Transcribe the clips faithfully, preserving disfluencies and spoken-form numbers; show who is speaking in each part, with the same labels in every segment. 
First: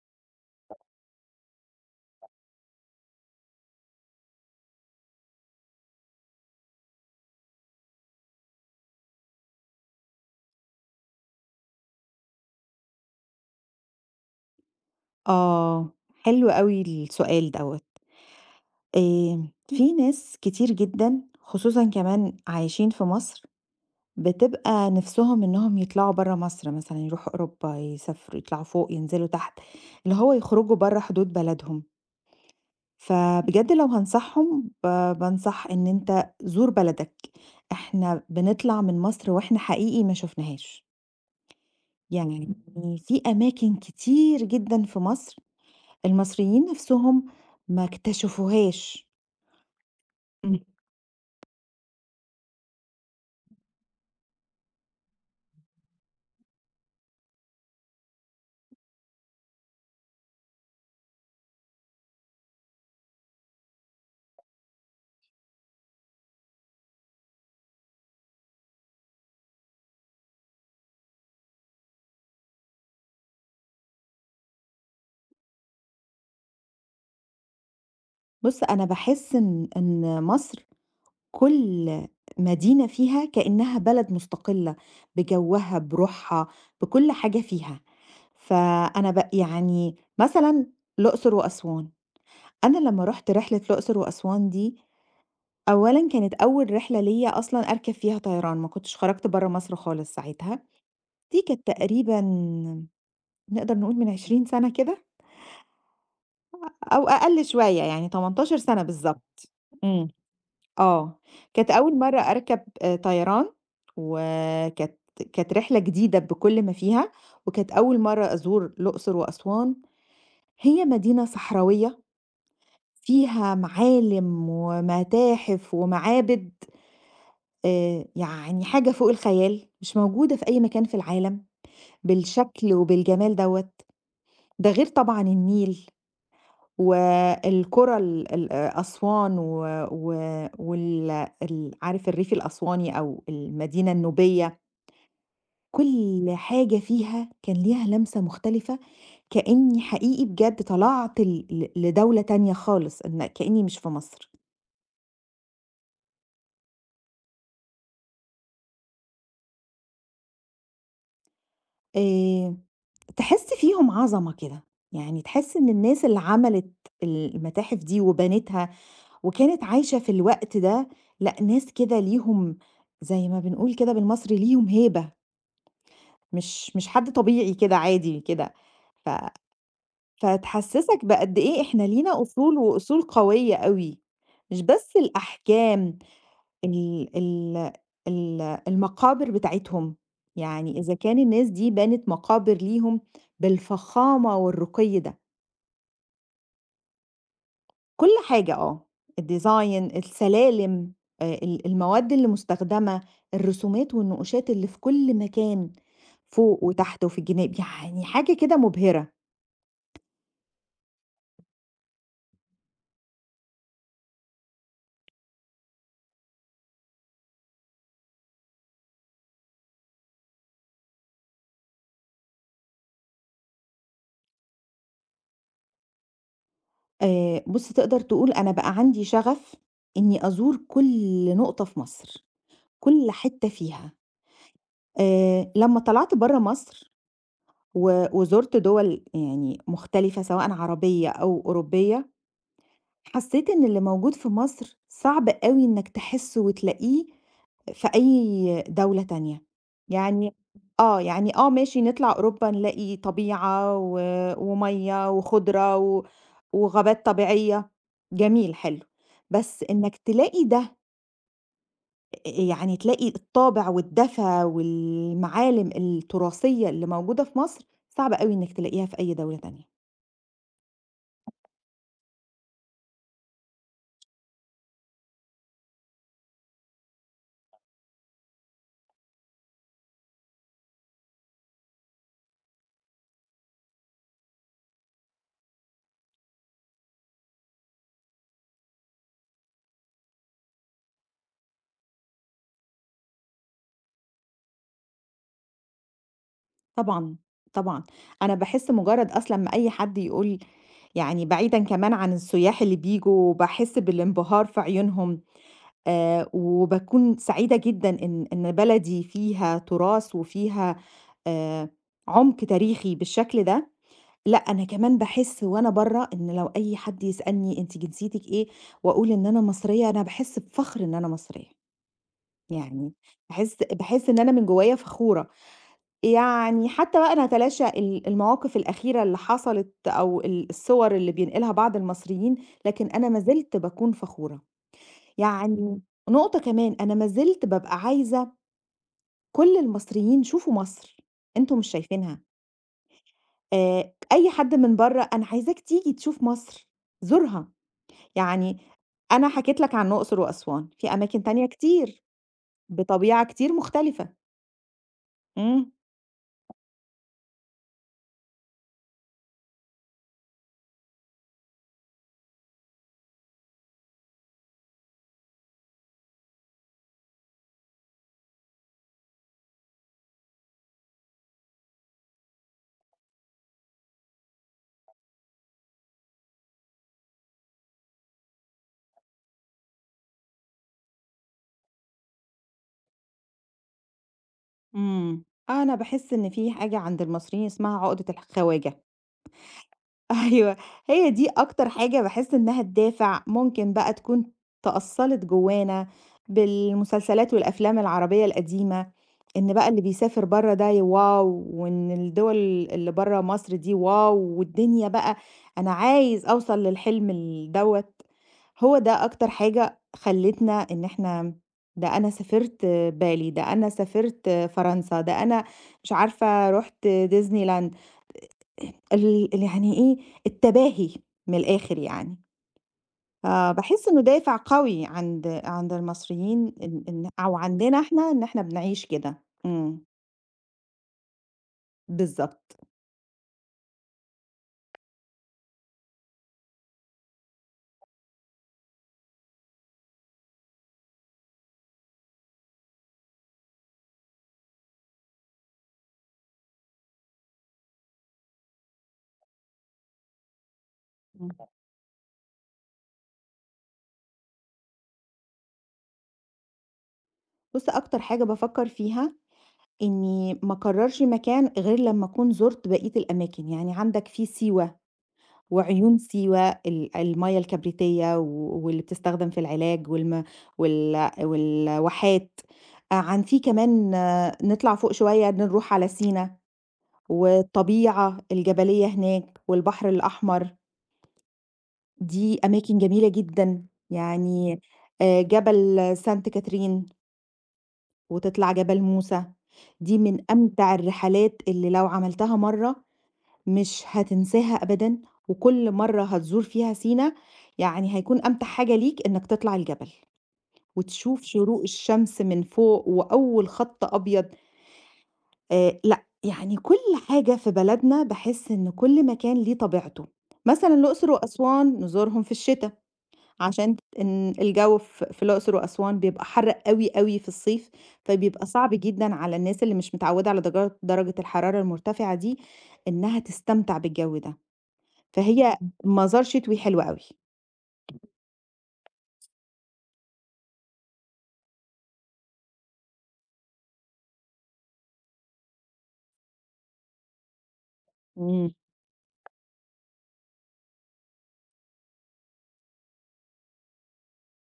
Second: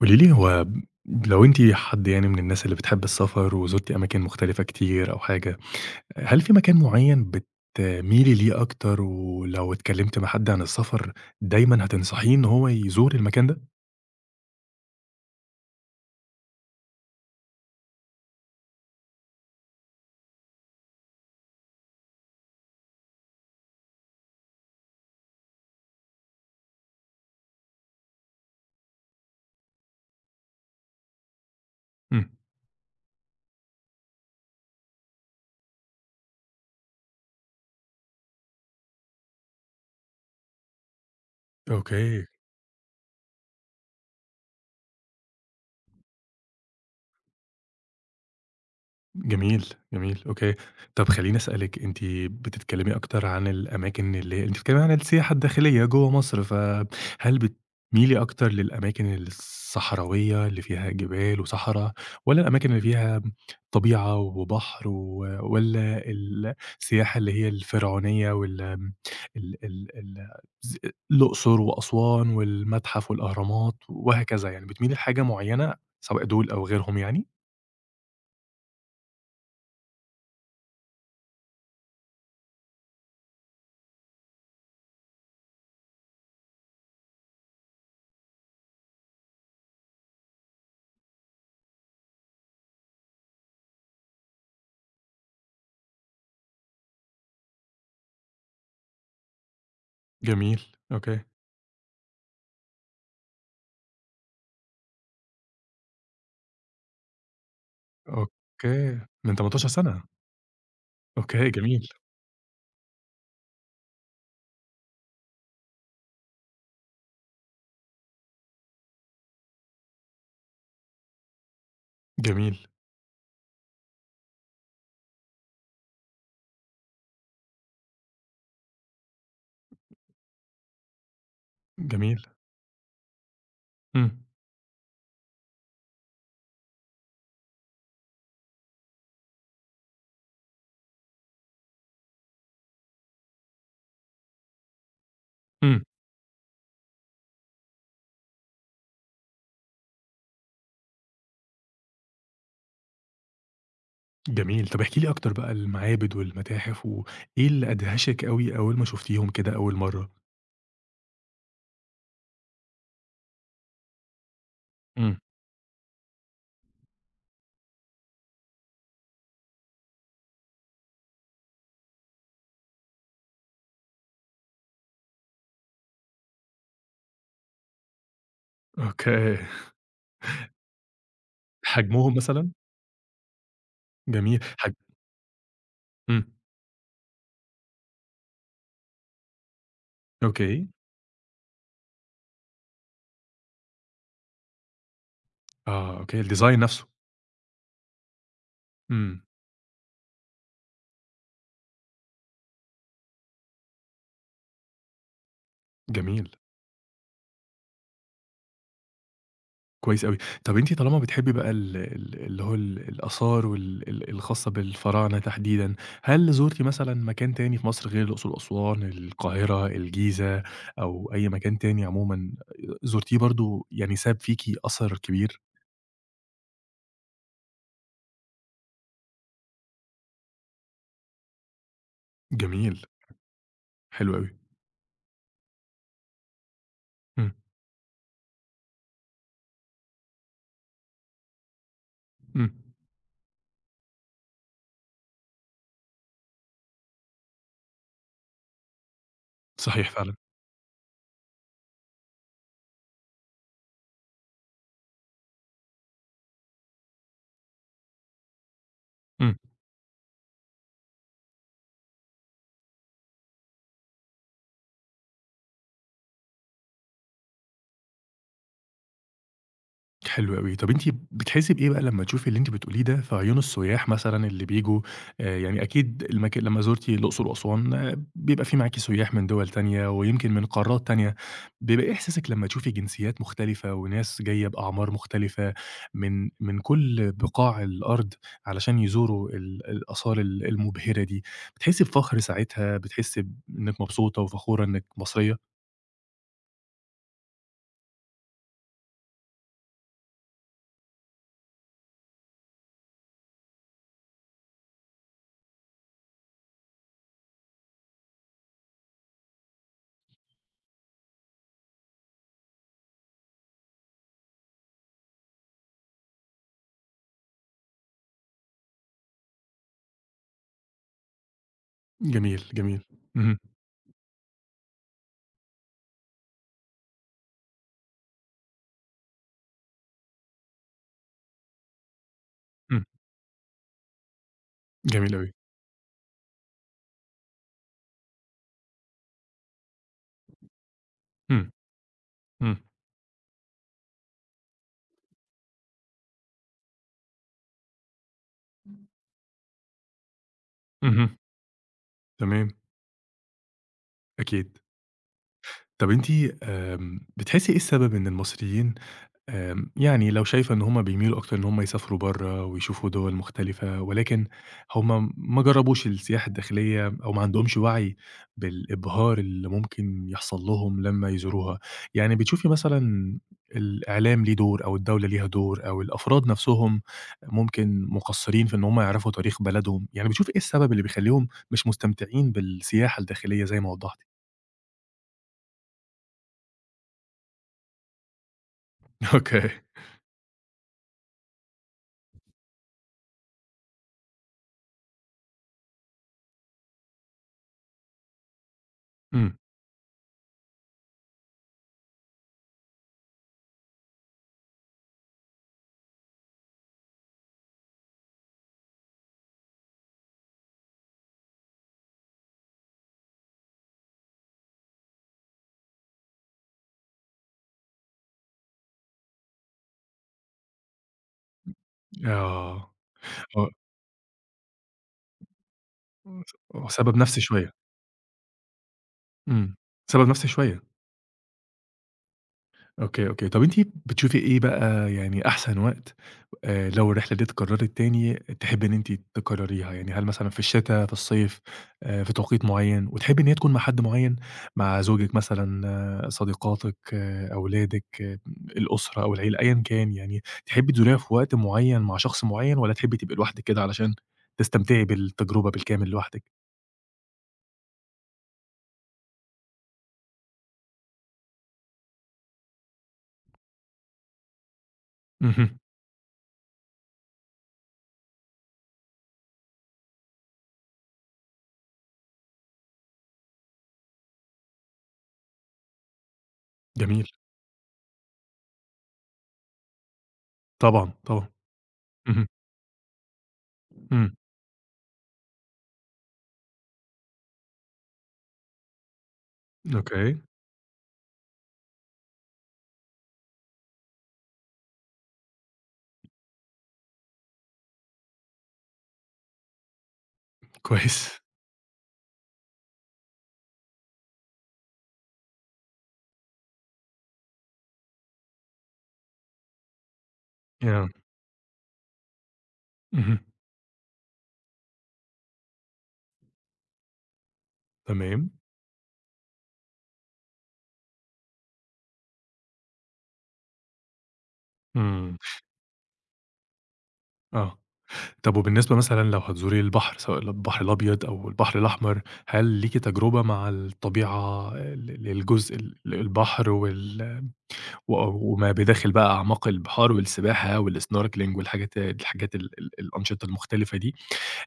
Speaker 1: قولي لي هو لو أنتِ حد يعني من الناس اللي بتحب السفر وزُرتِ أماكن مختلفة كتير أو حاجة، هل في مكان معيّن بتميلي ليه أكتر ولو اتكلمتِ مع حد عن السفر دايمًا هتنصحيه إن هو يزور المكان ده؟
Speaker 2: آه، حلو أوي السؤال دوّة. آمم، في ناس كتير جدًا خصوصًا كمان عايشين في مصر، بتبقى نِفْسهم إنّهم يطلعوا برّه مصر مثلًا، يروحوا أوروبا، يسافروا، يطلعوا فوق، ينزلوا تحت، اللي هو يخرجوا برّه حدود بلدهم.
Speaker 1: إمم.
Speaker 2: فبجد لو هانصحهم، ب بانصح إن أنت زور بلدك. إحنا بنطلع من مصر وإحنا حقيقي ما شفناهاش.
Speaker 1: أوكي.
Speaker 2: يعني في أماكن كتير جدًا في مصر المصريين نفسهم ما اكتشفوهاش.
Speaker 1: جميل، جميل، أوكي.
Speaker 2: إمم.
Speaker 1: طب خلّيني أسألِك، أنتِ بتتكلمي أكتر عن الأماكن اللي أنتِ بتتكلمي عن السياحة الداخلية جوّه مصر، فهل بتميلي أكتر للأماكن الصحراوية اللي فيها جبال وصحرا، والّا الأماكن اللي فيها طبيعة وبحر و والّا السياحة اللي هي الفرعونية وال آمم، ال ال ال ز الأقصر وأسوان والمتحف والأهرامات وهكذا يعني، بتميلي لحاجة معيّنة سواء دول أو غيرهم يعني؟
Speaker 2: بُص، أنا باحس إن إن مصر كل مدينة فيها كأنها بلد مستقلة، بجوّها، بروحها، بكل حاجة فيها. فأنا ب يعني مثلًا الأقصر وأسوان، أنا لمّا رُحت رحلة الأقصر وأسوان دي، أولًا كانت أول رحلة ليّا أصلًا أركب فيها طيران، ما كنتش خرجت برّه مصر خالص
Speaker 1: جميل،
Speaker 2: ساعتها.
Speaker 1: أوكي.
Speaker 2: دي كانت تقريبًا نقدر نقول من عشرين سَنة كده. أو أقل شوية، يعني ثمانية عشر سَنة
Speaker 1: أوكي، من
Speaker 2: بالضبط،
Speaker 1: تمنتاشر سَنة.
Speaker 2: إمم، آه،
Speaker 1: أوكي،
Speaker 2: كانت
Speaker 1: جميل،
Speaker 2: أول مرّة أركب آآ طيران، وكانت كانت رحلة جديدة بكل ما فيها، وكانت أول مرّة أزور الأقصر وأسوان، هي مدينة صحراوية
Speaker 1: جميل،
Speaker 2: فيها معالم ومتاحف ومعابد، آآ يعني حاجة فوق الخيال، مش موجودة في أي مكان في العالم،
Speaker 1: جميل.
Speaker 2: بالشكل وبالجمال دوّة،
Speaker 1: إمم.
Speaker 2: ده غير طبعًا النيل. والقرى ال ال أسوان و و وال ال عارف الريف الأسواني أو المدينة النوبية،
Speaker 1: إمم.
Speaker 2: كل حاجة فيها كان ليها لمسة مختلفة، كأني حقيقي بجد طلعت ل ل لدولة تانية خالص، إن كأني مش في مصر.
Speaker 1: جميل، طَب احكي لي أكتر بقى المعابد والمتاحف وإيه اللي أدهشِك أوي أول ما شُفتيهم كده أول مرّة؟
Speaker 2: آآ تحس فيهم عظمة كده،
Speaker 1: إمم.
Speaker 2: يعني تحس إن الناس اللي عملت المتاحف دي وبنتها وكانت عايشة في الوقت ده، لأ ناس كده ليهم زي ما بنقول كده بالمصري ليهم هيبة. مش مش حد طبيعي كده عادي كده، ف
Speaker 1: أوكي،
Speaker 2: فتحسّسك بقد إيه إحنا
Speaker 1: حجمهم
Speaker 2: لينا
Speaker 1: مثلًا؟
Speaker 2: أصول وأصول قوية أوي،
Speaker 1: جميل،
Speaker 2: مش
Speaker 1: حج
Speaker 2: بس الأحكام
Speaker 1: إمم.
Speaker 2: ال ال ال المقابر بتاعتهم،
Speaker 1: أوكي،
Speaker 2: يعني إذا كان الناس دي بنت مقابر ليهم بالفخامة والرقي ده،
Speaker 1: آه، أوكي الdesign نَفْسه.
Speaker 2: كل حاجة آه،
Speaker 1: إمم،
Speaker 2: الdesign السلالم آآ ال المواد اللي مستخدمة، الرسومات والنقوشات اللي في كل مكان،
Speaker 1: جميل.
Speaker 2: فوق وتحت وفي الجناب، يعني حاجة كده مبهرة.
Speaker 1: كويس أوي. طَب أنتِ طالما بتحبّي بقى ال ال اللي هو ال الآثار وال ال الخاصة بالفراعنة تحديدًا، هل زُرتِ مثلًا مكان تاني في مصر غير الأقصر وأسوان، القاهرة، الجيزة أو أي مكان تاني عمومًا زُرتيه برضه يعني ساب فيكِ أثر كبير؟
Speaker 2: آآ بُص تقدر تقول أنا بقى عندي شغف إني أزور كل نقطة في مصر،
Speaker 1: جميل،
Speaker 2: كل حتة فيها.
Speaker 1: حلو أوي.
Speaker 2: آآ لمّا طلعت برّه مصر
Speaker 1: إمم،
Speaker 2: و وزُرت دول يعني مختلفة سواءً عربية أو أوروبية
Speaker 1: إمم،
Speaker 2: حسيت إن اللي موجود في مصر صعب أوي إنك تحسّه وتلاقيه في أي دولة تانية،
Speaker 1: صحيح فعلًا.
Speaker 2: يعني آه، يعني آه ماشي نطلع أوروبا نلاقي طبيعة و ومَيّة وخُضرة و وغابات طبيعية، جميل حلو،
Speaker 1: إمم.
Speaker 2: بس إنك تلاقي ده آآ يعني تلاقي الطابع والدفا والمعالم التراثية اللي موجودة في مصر، صعب أوي إنك تلاقيها في أي دولة تانية.
Speaker 1: حلو أوي. طب أنتِ بتحسّي بإيه بقى لمّا تشوفي اللي أنتِ بتقوليه ده في عيون السُيّاح مثلًا اللي بييجوا، آآ يعني أكيد المك لمّا زُرتِ الأقصر وأسوان، آه، بيبقى في معاكِ سُيّاح من دِوَل تانية ويمكن من قارات تانية، بيبقى إيه إحساسِك لمّا تشوفي جنسيّات مختلفة وناس جاية بأعمار مختلفة من من كل بقاع الأرض علشان يزوروا ال الآثار ال المُبهرة دي، بتحسّي بفخر ساعتها، بتحسّي ب- إنِّك مبسوطة وفخورة إنِّك مصرية؟
Speaker 2: طبعًا، طبعًا. أنا باحس مجرّد أصلًا ما أي حد يقول يعني بعيدًا كمان عن السياح اللي بييجوا، باحس بالانبهار في عيونهم آآ وباكون سعيدة جدًا إن إن بلدي فيها تراث وفيها آآ عُمق تاريخي بالشكل ده. لأ، أنا كمان باحس وأنا برّه إن لو أي حد يسألني أنتِ جنسيتِك إيه وأقول إن أنا مصرية، أنا باحس بفخر إن أنا مصرية.
Speaker 1: جميل، جميل.
Speaker 2: يعني
Speaker 1: اهم.
Speaker 2: باحس باحس إن أنا من جوّايا فخورة. يعني حتى بقى نتلاشى ال المواقف الأخيرة اللي حصلت أو ال الصور اللي بينقلها بعض المصريين،
Speaker 1: إمم.
Speaker 2: لكن أنا ما زلت باكون فخورة.
Speaker 1: جميل أوي.
Speaker 2: يعني نقطة كمان، أنا ما زلت بابقى عايزة كل المصريين شوفوا مصر،
Speaker 1: إمم.
Speaker 2: أنتم مش شايفينها.
Speaker 1: إمم.
Speaker 2: آآ أي حد من برّه، أنا عايزاك تيجي تشوف مصر، زورها. يعني أنا حكيت لك عن الأقصر وأسوان، في
Speaker 1: اهم.
Speaker 2: أماكن تانية كتير،
Speaker 1: تمام.
Speaker 2: بطبيعة كتير مختلفة.
Speaker 1: أكيد.
Speaker 2: إمم.
Speaker 1: طَب أنتِ، آمم، بتحسّي إيه السبب إن المصريين، آمم، يعني لو شايفة إن هُم بيميلوا أكتر إن هُم يسافروا برّه ويشوفوا دُوَل مختلفة، ولكن هُم ما جرّبوش السياحة الداخلية أو ما عندهمش وَعي بالإبهار اللي ممكن يحصل لهم لمّا يزوروها، يعني بتشوفي مثلًا الإعلام ليه دور أو الدولة ليها دور أو الأفراد نَفْسهم ممكن مقصّرين في إن هُم يعرفوا تاريخ بلدهم، يعني بتشوفي إيه السبب اللي بيخلّيهم مش مستمتعين بالسياحة الداخلية زي ما وضّحتِ؟
Speaker 2: إمم. أنا باحس إن في حاجة عند المصريين اسمها عقدة الخواجة.
Speaker 1: أوكي.
Speaker 2: أيوه، هي دي أكتر حاجة باحس إنها الدافع، ممكن بقى تكون تأصّلت جوانا بالمسلسلات والأفلام العربية القديمة،
Speaker 1: إمم.
Speaker 2: إن بقى اللي بيسافر برّه ده ي واو، وإن الدول اللي برّه مصر دي واو، والدنيا بقى أنا عايز أوصل للحلم ال دوّة، هو ده أكتر حاجة خلّتنا إن إحنا ده أنا سافرت بالي، ده أنا سافرت فرنسا، ده أنا مش عارفة رُحت Disneyland. ال ال يعني إيه، التباهي من الآخر يعني،
Speaker 1: آه. هو
Speaker 2: فباحس إنه دافع قوي عند عند المصريين
Speaker 1: هو
Speaker 2: إن
Speaker 1: سبب
Speaker 2: إن
Speaker 1: نَفْسي
Speaker 2: أو
Speaker 1: شوية.
Speaker 2: عندنا إحنا إن إحنا بنعيش كده.
Speaker 1: إمم.
Speaker 2: إمم،
Speaker 1: سبب نَفْسي شوية.
Speaker 2: بالضبط.
Speaker 1: أوكي، أوكي. طَب أنتِ بتشوفي إيه بقى يعني أحسن وقت، آآ لو الرحلة دي اتكرّرت تاني تحبّي إن أنتِ تكرّريها؟ يعني هل مثلًا في الشتا، في الصيف، آآ في توقيت معيّن وتحبّي إن هي تكون مع حد معيّن، مع زوجِك مثلًا، صديقاتِك، أولادِك، الأسرة أو العيلة أيًا كان يعني، تحبّي تزوريها في
Speaker 2: إمم،
Speaker 1: وقت معيّن مع شخص معيّن والّا تحبّي تبقي لوحدِك كده علشان تستمتعي بالتجربة بالكامل لوحدِك؟
Speaker 2: بُص أكتر حاجة بافكّر فيها إني ما أكررش مكان غير لما أكون زُرت بقية الأماكن، يعني عندك في سيوة
Speaker 1: اهم.
Speaker 2: وعيون سيوة ال المَيّة الكبريتية و واللي بتستخدم في العلاج والم وال والواحات، آآ عن في كمان آه، نطلع فوق شوية نروح على سينا،
Speaker 1: جميل.
Speaker 2: والطبيعة الجبلية هناك والبحر الأحمر،
Speaker 1: طبعًا، طبعًا. اهم.
Speaker 2: دي أماكن جميلة جدًا،
Speaker 1: إمم.
Speaker 2: يعني آآ جبل سانت كاترين وتطلع جبل موسى، دي من
Speaker 1: أوكي.
Speaker 2: أمتع الرحلات اللي لو عملتها مرّة مش هتنساها أبدًا، وكل مرّة هتزور فيها سينا، يعني هيكون أمتع حاجة ليك إنك تطلع الجبل،
Speaker 1: كويس.
Speaker 2: وتشوف شروق الشمس من فوق وأول خَط أبيض، آآ لأ، يعني كل حاجة في بلدنا باحس إن كل مكان ليه طبيعته، مثلًا
Speaker 1: ياه!
Speaker 2: الأقصر وأسوان نزورهم في الشتا،
Speaker 1: اهم.
Speaker 2: عشان إن الجو ف في الأقصر وأسوان بيبقى حَر أوي، أوي في الصيف،
Speaker 1: تمام.
Speaker 2: فبيبقى صعب جدًا على الناس اللي مش متعودة على درجة درجة الحرارة المرتفعة دي، إنها تستمتع بالجو ده.
Speaker 1: إمم.
Speaker 2: فهي منظر شتوي حلو أوي.
Speaker 1: آه. طب وبالنسبة مثلًا لو هتزوري البحر، سواء البحر الأبيض أو البحر الأحمر، هل ليكِ تجربة مع الطبيعة ال الجزء ال البحر وال و
Speaker 2: إمم،
Speaker 1: وما بداخل بقى أعماق البحار والسباحة والsnorkeling والحاجات الحاجات ال ال الأنشطة المختلفة دي،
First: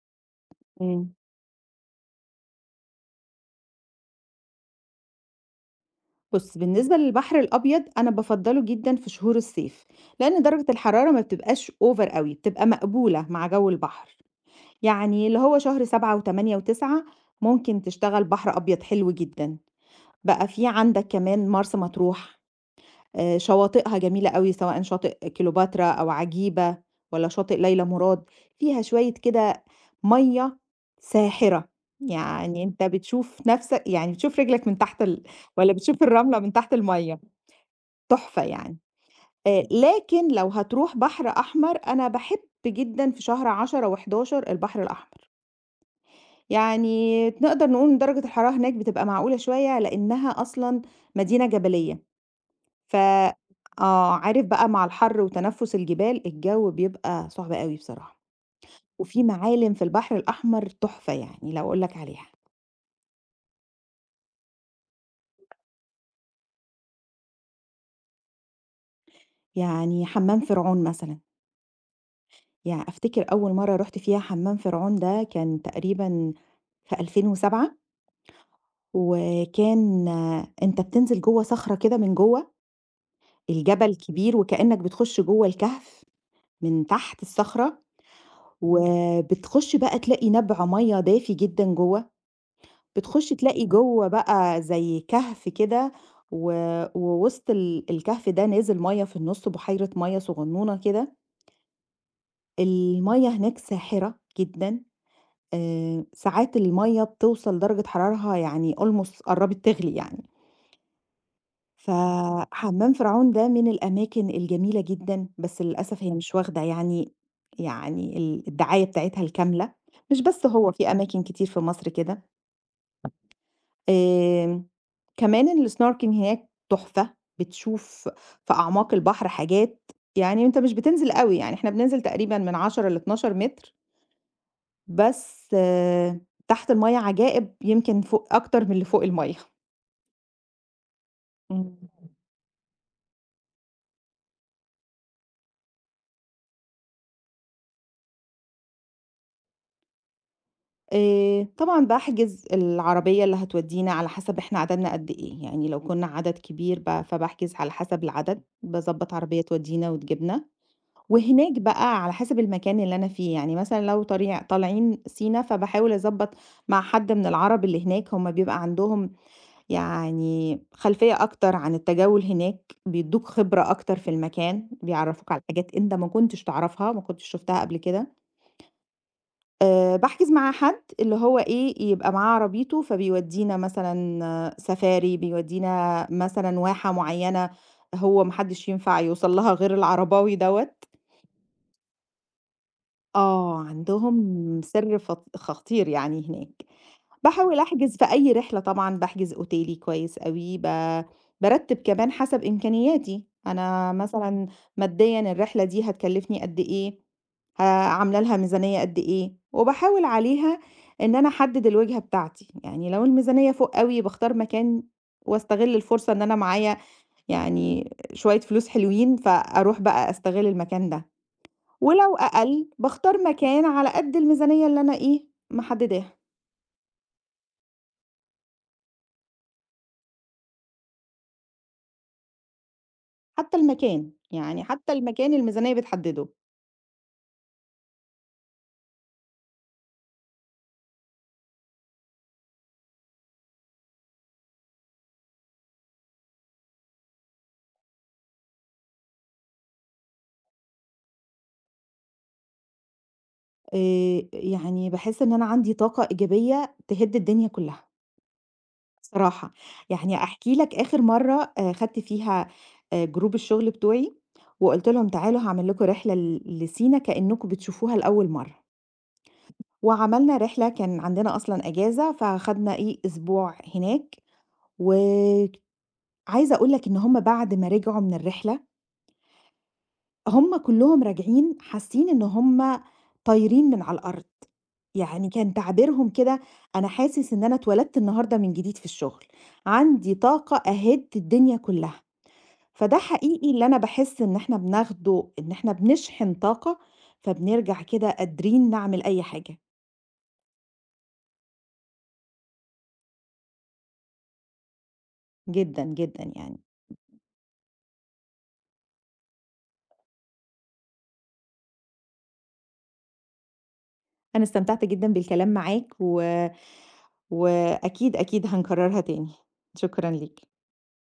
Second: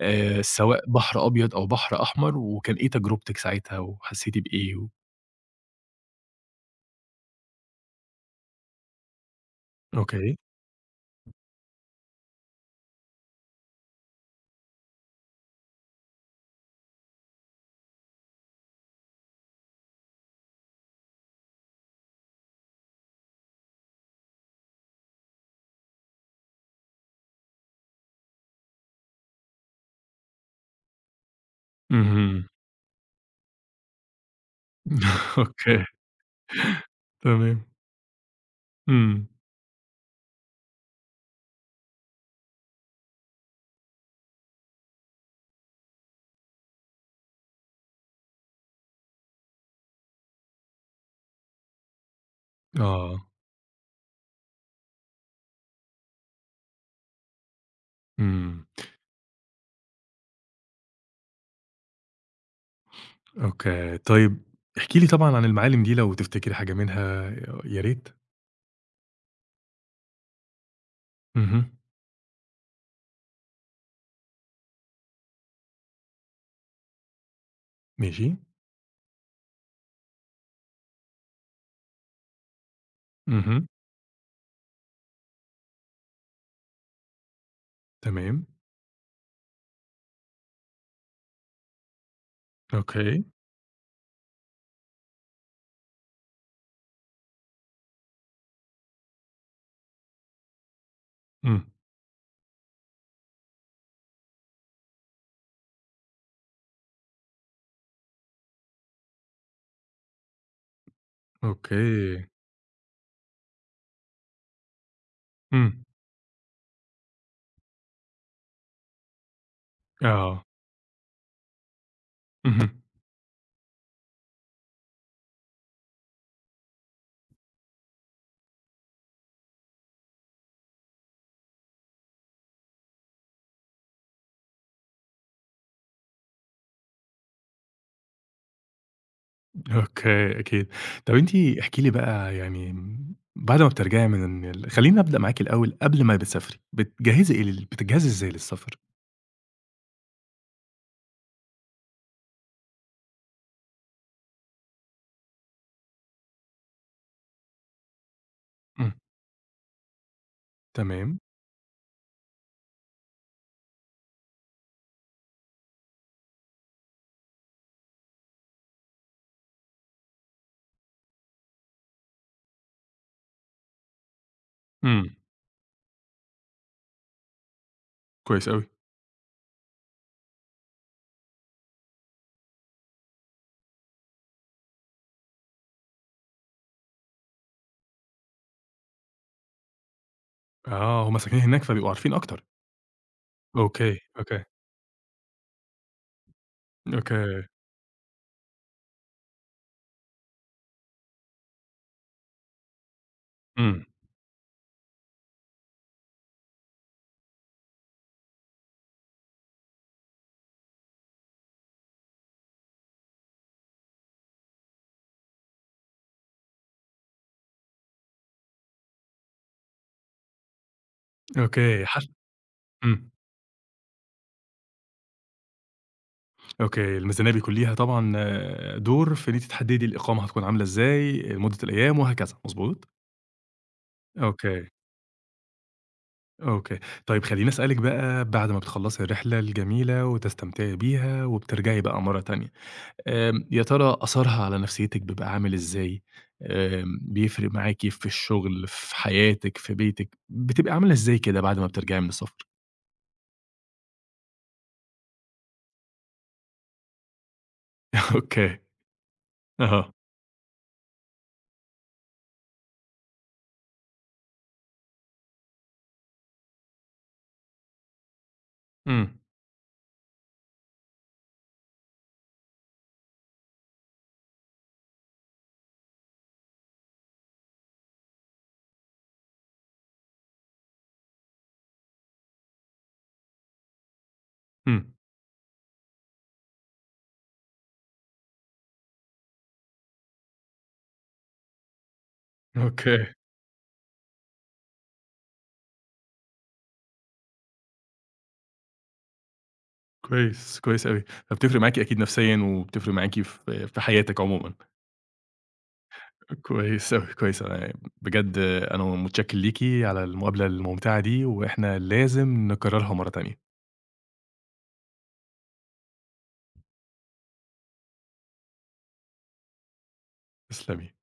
Speaker 1: آآ سواء
Speaker 2: إمم.
Speaker 1: بحر أبيض أو بحر أحمر، وكان إيه تجربتِك ساعتها وحسيتِ بإيه؟
Speaker 2: بُص، بالنسبة للبحر الأبيض أنا بافضّله جدًا في شهور الصيف،
Speaker 1: أوكي.
Speaker 2: لإن درجة الحرارة ما بتبقاش over أوي، بتبقى مقبولة مع جو البحر، يعني اللي هو شهر سبعة و8 و9 ممكن تشتغل بحر أبيض حلو جدًا، بقى في عندك كمان مرسى مطروح آآ شواطئها جميلة أوي، سواء شاطئ كليوباترا أو عجيبة والّا شاطئ ليلى مراد، فيها شوية كده مَيّة ساحرة،
Speaker 1: اهم.
Speaker 2: يعني أنت بتشوف نَفْسك يعني بتشوف رجلك من تحت ال والّا
Speaker 1: أوكي.
Speaker 2: بتشوف الرملة من تحت المَيّة،
Speaker 1: تمام.
Speaker 2: تحفة يعني.
Speaker 1: إمم.
Speaker 2: آآ لكن لو هتروح بحر أحمر، أنا باحب جدًا في شهر عشرة و11 البحر الأحمر، يعني نقدر نقول إن درجة الحرارة هناك بتبقى معقولة شوية لإنها أصلًا مدينة جبلية. ف
Speaker 1: آه.
Speaker 2: آه، عارف بقى مع الحر وتنفُّس الجبال، الجو بيبقى صعب أوي بصراحة،
Speaker 1: إمم.
Speaker 2: وفي معالم في البحر الأحمر تحفة يعني لو أقول لك عليها،
Speaker 1: أوكي، طيب احكِ لي طبعًا عن المعالم دي لو تفتكري حاجة منها، يا ريت.
Speaker 2: يعني حمّام فرعون مثلًا،
Speaker 1: اهم.
Speaker 2: يع أفتكر أول مرّة رُحت فيها حمّام فرعون ده كان تقريبًا في ألفين وسبعة
Speaker 1: ماشي.
Speaker 2: وكان آه، أنت بتنزل جوّه صخرة كده من جوّه،
Speaker 1: اهم.
Speaker 2: الجبل كبير وكإنّك بتخُش جوّه الكهف من تحت الصخرة،
Speaker 1: تمام.
Speaker 2: وبتخُش بقى تلاقي نَبْع مَيّة دافي جدًا جوّه
Speaker 1: أوكي.
Speaker 2: بتخشي تلاقي جوّه بقى زي كهف كده، و ووسط ال الكهف ده نازل مَيّة في النُص، بحيرة مَيّة صغنونة كده،
Speaker 1: إمم.
Speaker 2: المَيّة هناك ساحرة جدًا، آآ ساعات المَيّة بتوصل درجة حرارها يعني almost قرّبت تغلي يعني،
Speaker 1: أوكي.
Speaker 2: فحمام فرعون ده من الأماكن الجميلة جدًا، بس
Speaker 1: إمم.
Speaker 2: للأسف هي مش واخدة يعني يعني ال الدعاية بتاعتها الكاملة، مش
Speaker 1: آه.
Speaker 2: بس هو في أماكن كتير في مصر كده.
Speaker 1: اهم.
Speaker 2: آمم، كمان الsnorkeling هناك تحفة، بتشوف في أعماق البحر حاجات يعني أنت مش بتنزل أوي، يعني إحنا بننزل تقريبًا من عشرة ل12 متر، بس آه، تحت المَيّة عجائب يمكن فوق أكتر من اللي فوق المَيّة.
Speaker 1: أوكي. أكيد. طب أنتِ
Speaker 2: إمم.
Speaker 1: احكي لي بقى يعني، بعد ما بترجعي من ال خلّيني أبدأ معاكِ الأول قبل ما بتسافري، بتجهّزي إيه لل بتجهّزي إزاي للسفر؟
Speaker 2: آآ، طبعًا باحجز العربية اللي هتودينا على حسب إحنا عددنا قد إيه، يعني لو كنا عدد كبير ب فباحجز على حسب العدد،
Speaker 1: إمم.
Speaker 2: باضبّط عربية تودينا وتجيبنا.
Speaker 1: تمام.
Speaker 2: وهناك بقى على حسب المكان اللي أنا فيه، يعني مثلًا لو طريع طالعين سينا، فباحاول أضبّط مع حد من العرب اللي هناك، هُم بيبقى عندهم يعني خلفية أكتر عن التجول هناك، بيدّوك خبرة أكتر في المكان،
Speaker 1: إمم.
Speaker 2: بيعرّفوك على حاجات أنت ما كنتش تعرفها، ما كنتش شُفتها قبل كده.
Speaker 1: كويس أوي.
Speaker 2: آآ باحجز مع حد اللي هو إيه، يبقى معاه عربيته، فبيودّينا مثلًا آه، سفاري، بيودّينا مثلًا واحة معيّنة هو ما حدش ينفع يوصل لها غير العرباوي دوّة.
Speaker 1: آه، هُم ساكنين هناك فبيبقوا عارفين أكتر.
Speaker 2: آه،
Speaker 1: أوكي، أوكي،
Speaker 2: عندهم سر فط خطير يعني هناك.
Speaker 1: أوكي.
Speaker 2: باحاول أحجز في أي رحلة طبعًا، باحجز أوتيلي كويس أوي، ب بارتّب كمان حسب إمكانياتي،
Speaker 1: إمم.
Speaker 2: أنا مثلًا ماديًا الرحلة دي هتكلّفني قد إيه، ه عاملة لها ميزانية قد إيه، وباحاول عليها إن أنا أحدد الوجهة بتاعتي، يعني لو الميزانية فوق أوي باختار مكان واستغل الفرصة إن أنا معايا يعني شوية فلوس حلوين، فأروح بقى أستغل المكان ده.
Speaker 1: أوكي، حت
Speaker 2: ولو أقل،
Speaker 1: إمم.
Speaker 2: باختار مكان على قد الميزانية اللي أنا إيه، محدداها،
Speaker 1: أوكي، الميزانية بيكون ليها طبعًا دور في إن أنتِ تحددي الإقامة هتكون عاملة إزاي، مدة الأيام وهكذا، مضبوط؟
Speaker 2: حتى المكان، يعني
Speaker 1: أوكي،
Speaker 2: حتى المكان الميزانية بتحدده،
Speaker 1: أوكي. طيب خلّيني أسألِك بقى بعد ما بتخلّصي الرحلة الجميلة وتستمتعي بيها وبترجعي بقى مرة تانية، آمم، يا ترى أثرها على نفسيتِك بيبقى عامل إزاي؟ آمم، بيفرق معاكِ في الشغل، في حياتِك، في بيتِك، بتبقى عاملة إزاي كده بعد ما بترجعي من السفر؟
Speaker 2: آآ، يعني باحس إن أنا عندي طاقة إيجابية تهد الدنيا كلها،
Speaker 1: أوكي.
Speaker 2: بصراحة،
Speaker 1: أها.
Speaker 2: يعني أحكي لك آخر مرة آآ، خدت فيها آآ، جروب الشغل بتوعي، وقُلت لهم تعالوا هاعمل لكم رحلة ل لسينا كأنكم بتشوفوها لأول مرة،
Speaker 1: إمم.
Speaker 2: وعملنا رحلة كان عندنا أصلًا إجازة، فخدنا إيه، أسبوع هناك و عايزة أقول لك إن هم بعد ما رجعوا من الرحلة، هم كلّهم راجعين حاسين إن هم طايرين من على الأرض،
Speaker 1: إمم.
Speaker 2: يعني كان تعبيرهم كده أنا حاسس إن أنا اتولدت النهارده من جديد في الشغل، عندي طاقة أهد الدنيا كلّها، فده
Speaker 1: أوكي.
Speaker 2: حقيقي اللي أنا باحس إن إحنا بناخده إن إحنا بنشحن طاقة، فبنرجع كده قادرين نعمل أي حاجة،
Speaker 1: كويس، كويس أوي، فبتفرق معاكِ أكيد نفسيًا وبتفرق معاكِ في في حياتِك عمومًا.
Speaker 2: جدًا، جدًا يعني.
Speaker 1: كويس أوي، كويس، أنا بجد أنا متشكر ليكِ على المقابلة الممتعة دي، وإحنا لازم نكررها مرة تانية.
Speaker 2: أنا استمتعت جدًا بالكلام معاك و وأكيد، أكيد هنكررها تاني، شكرًا ليك.
Speaker 1: تسلمي.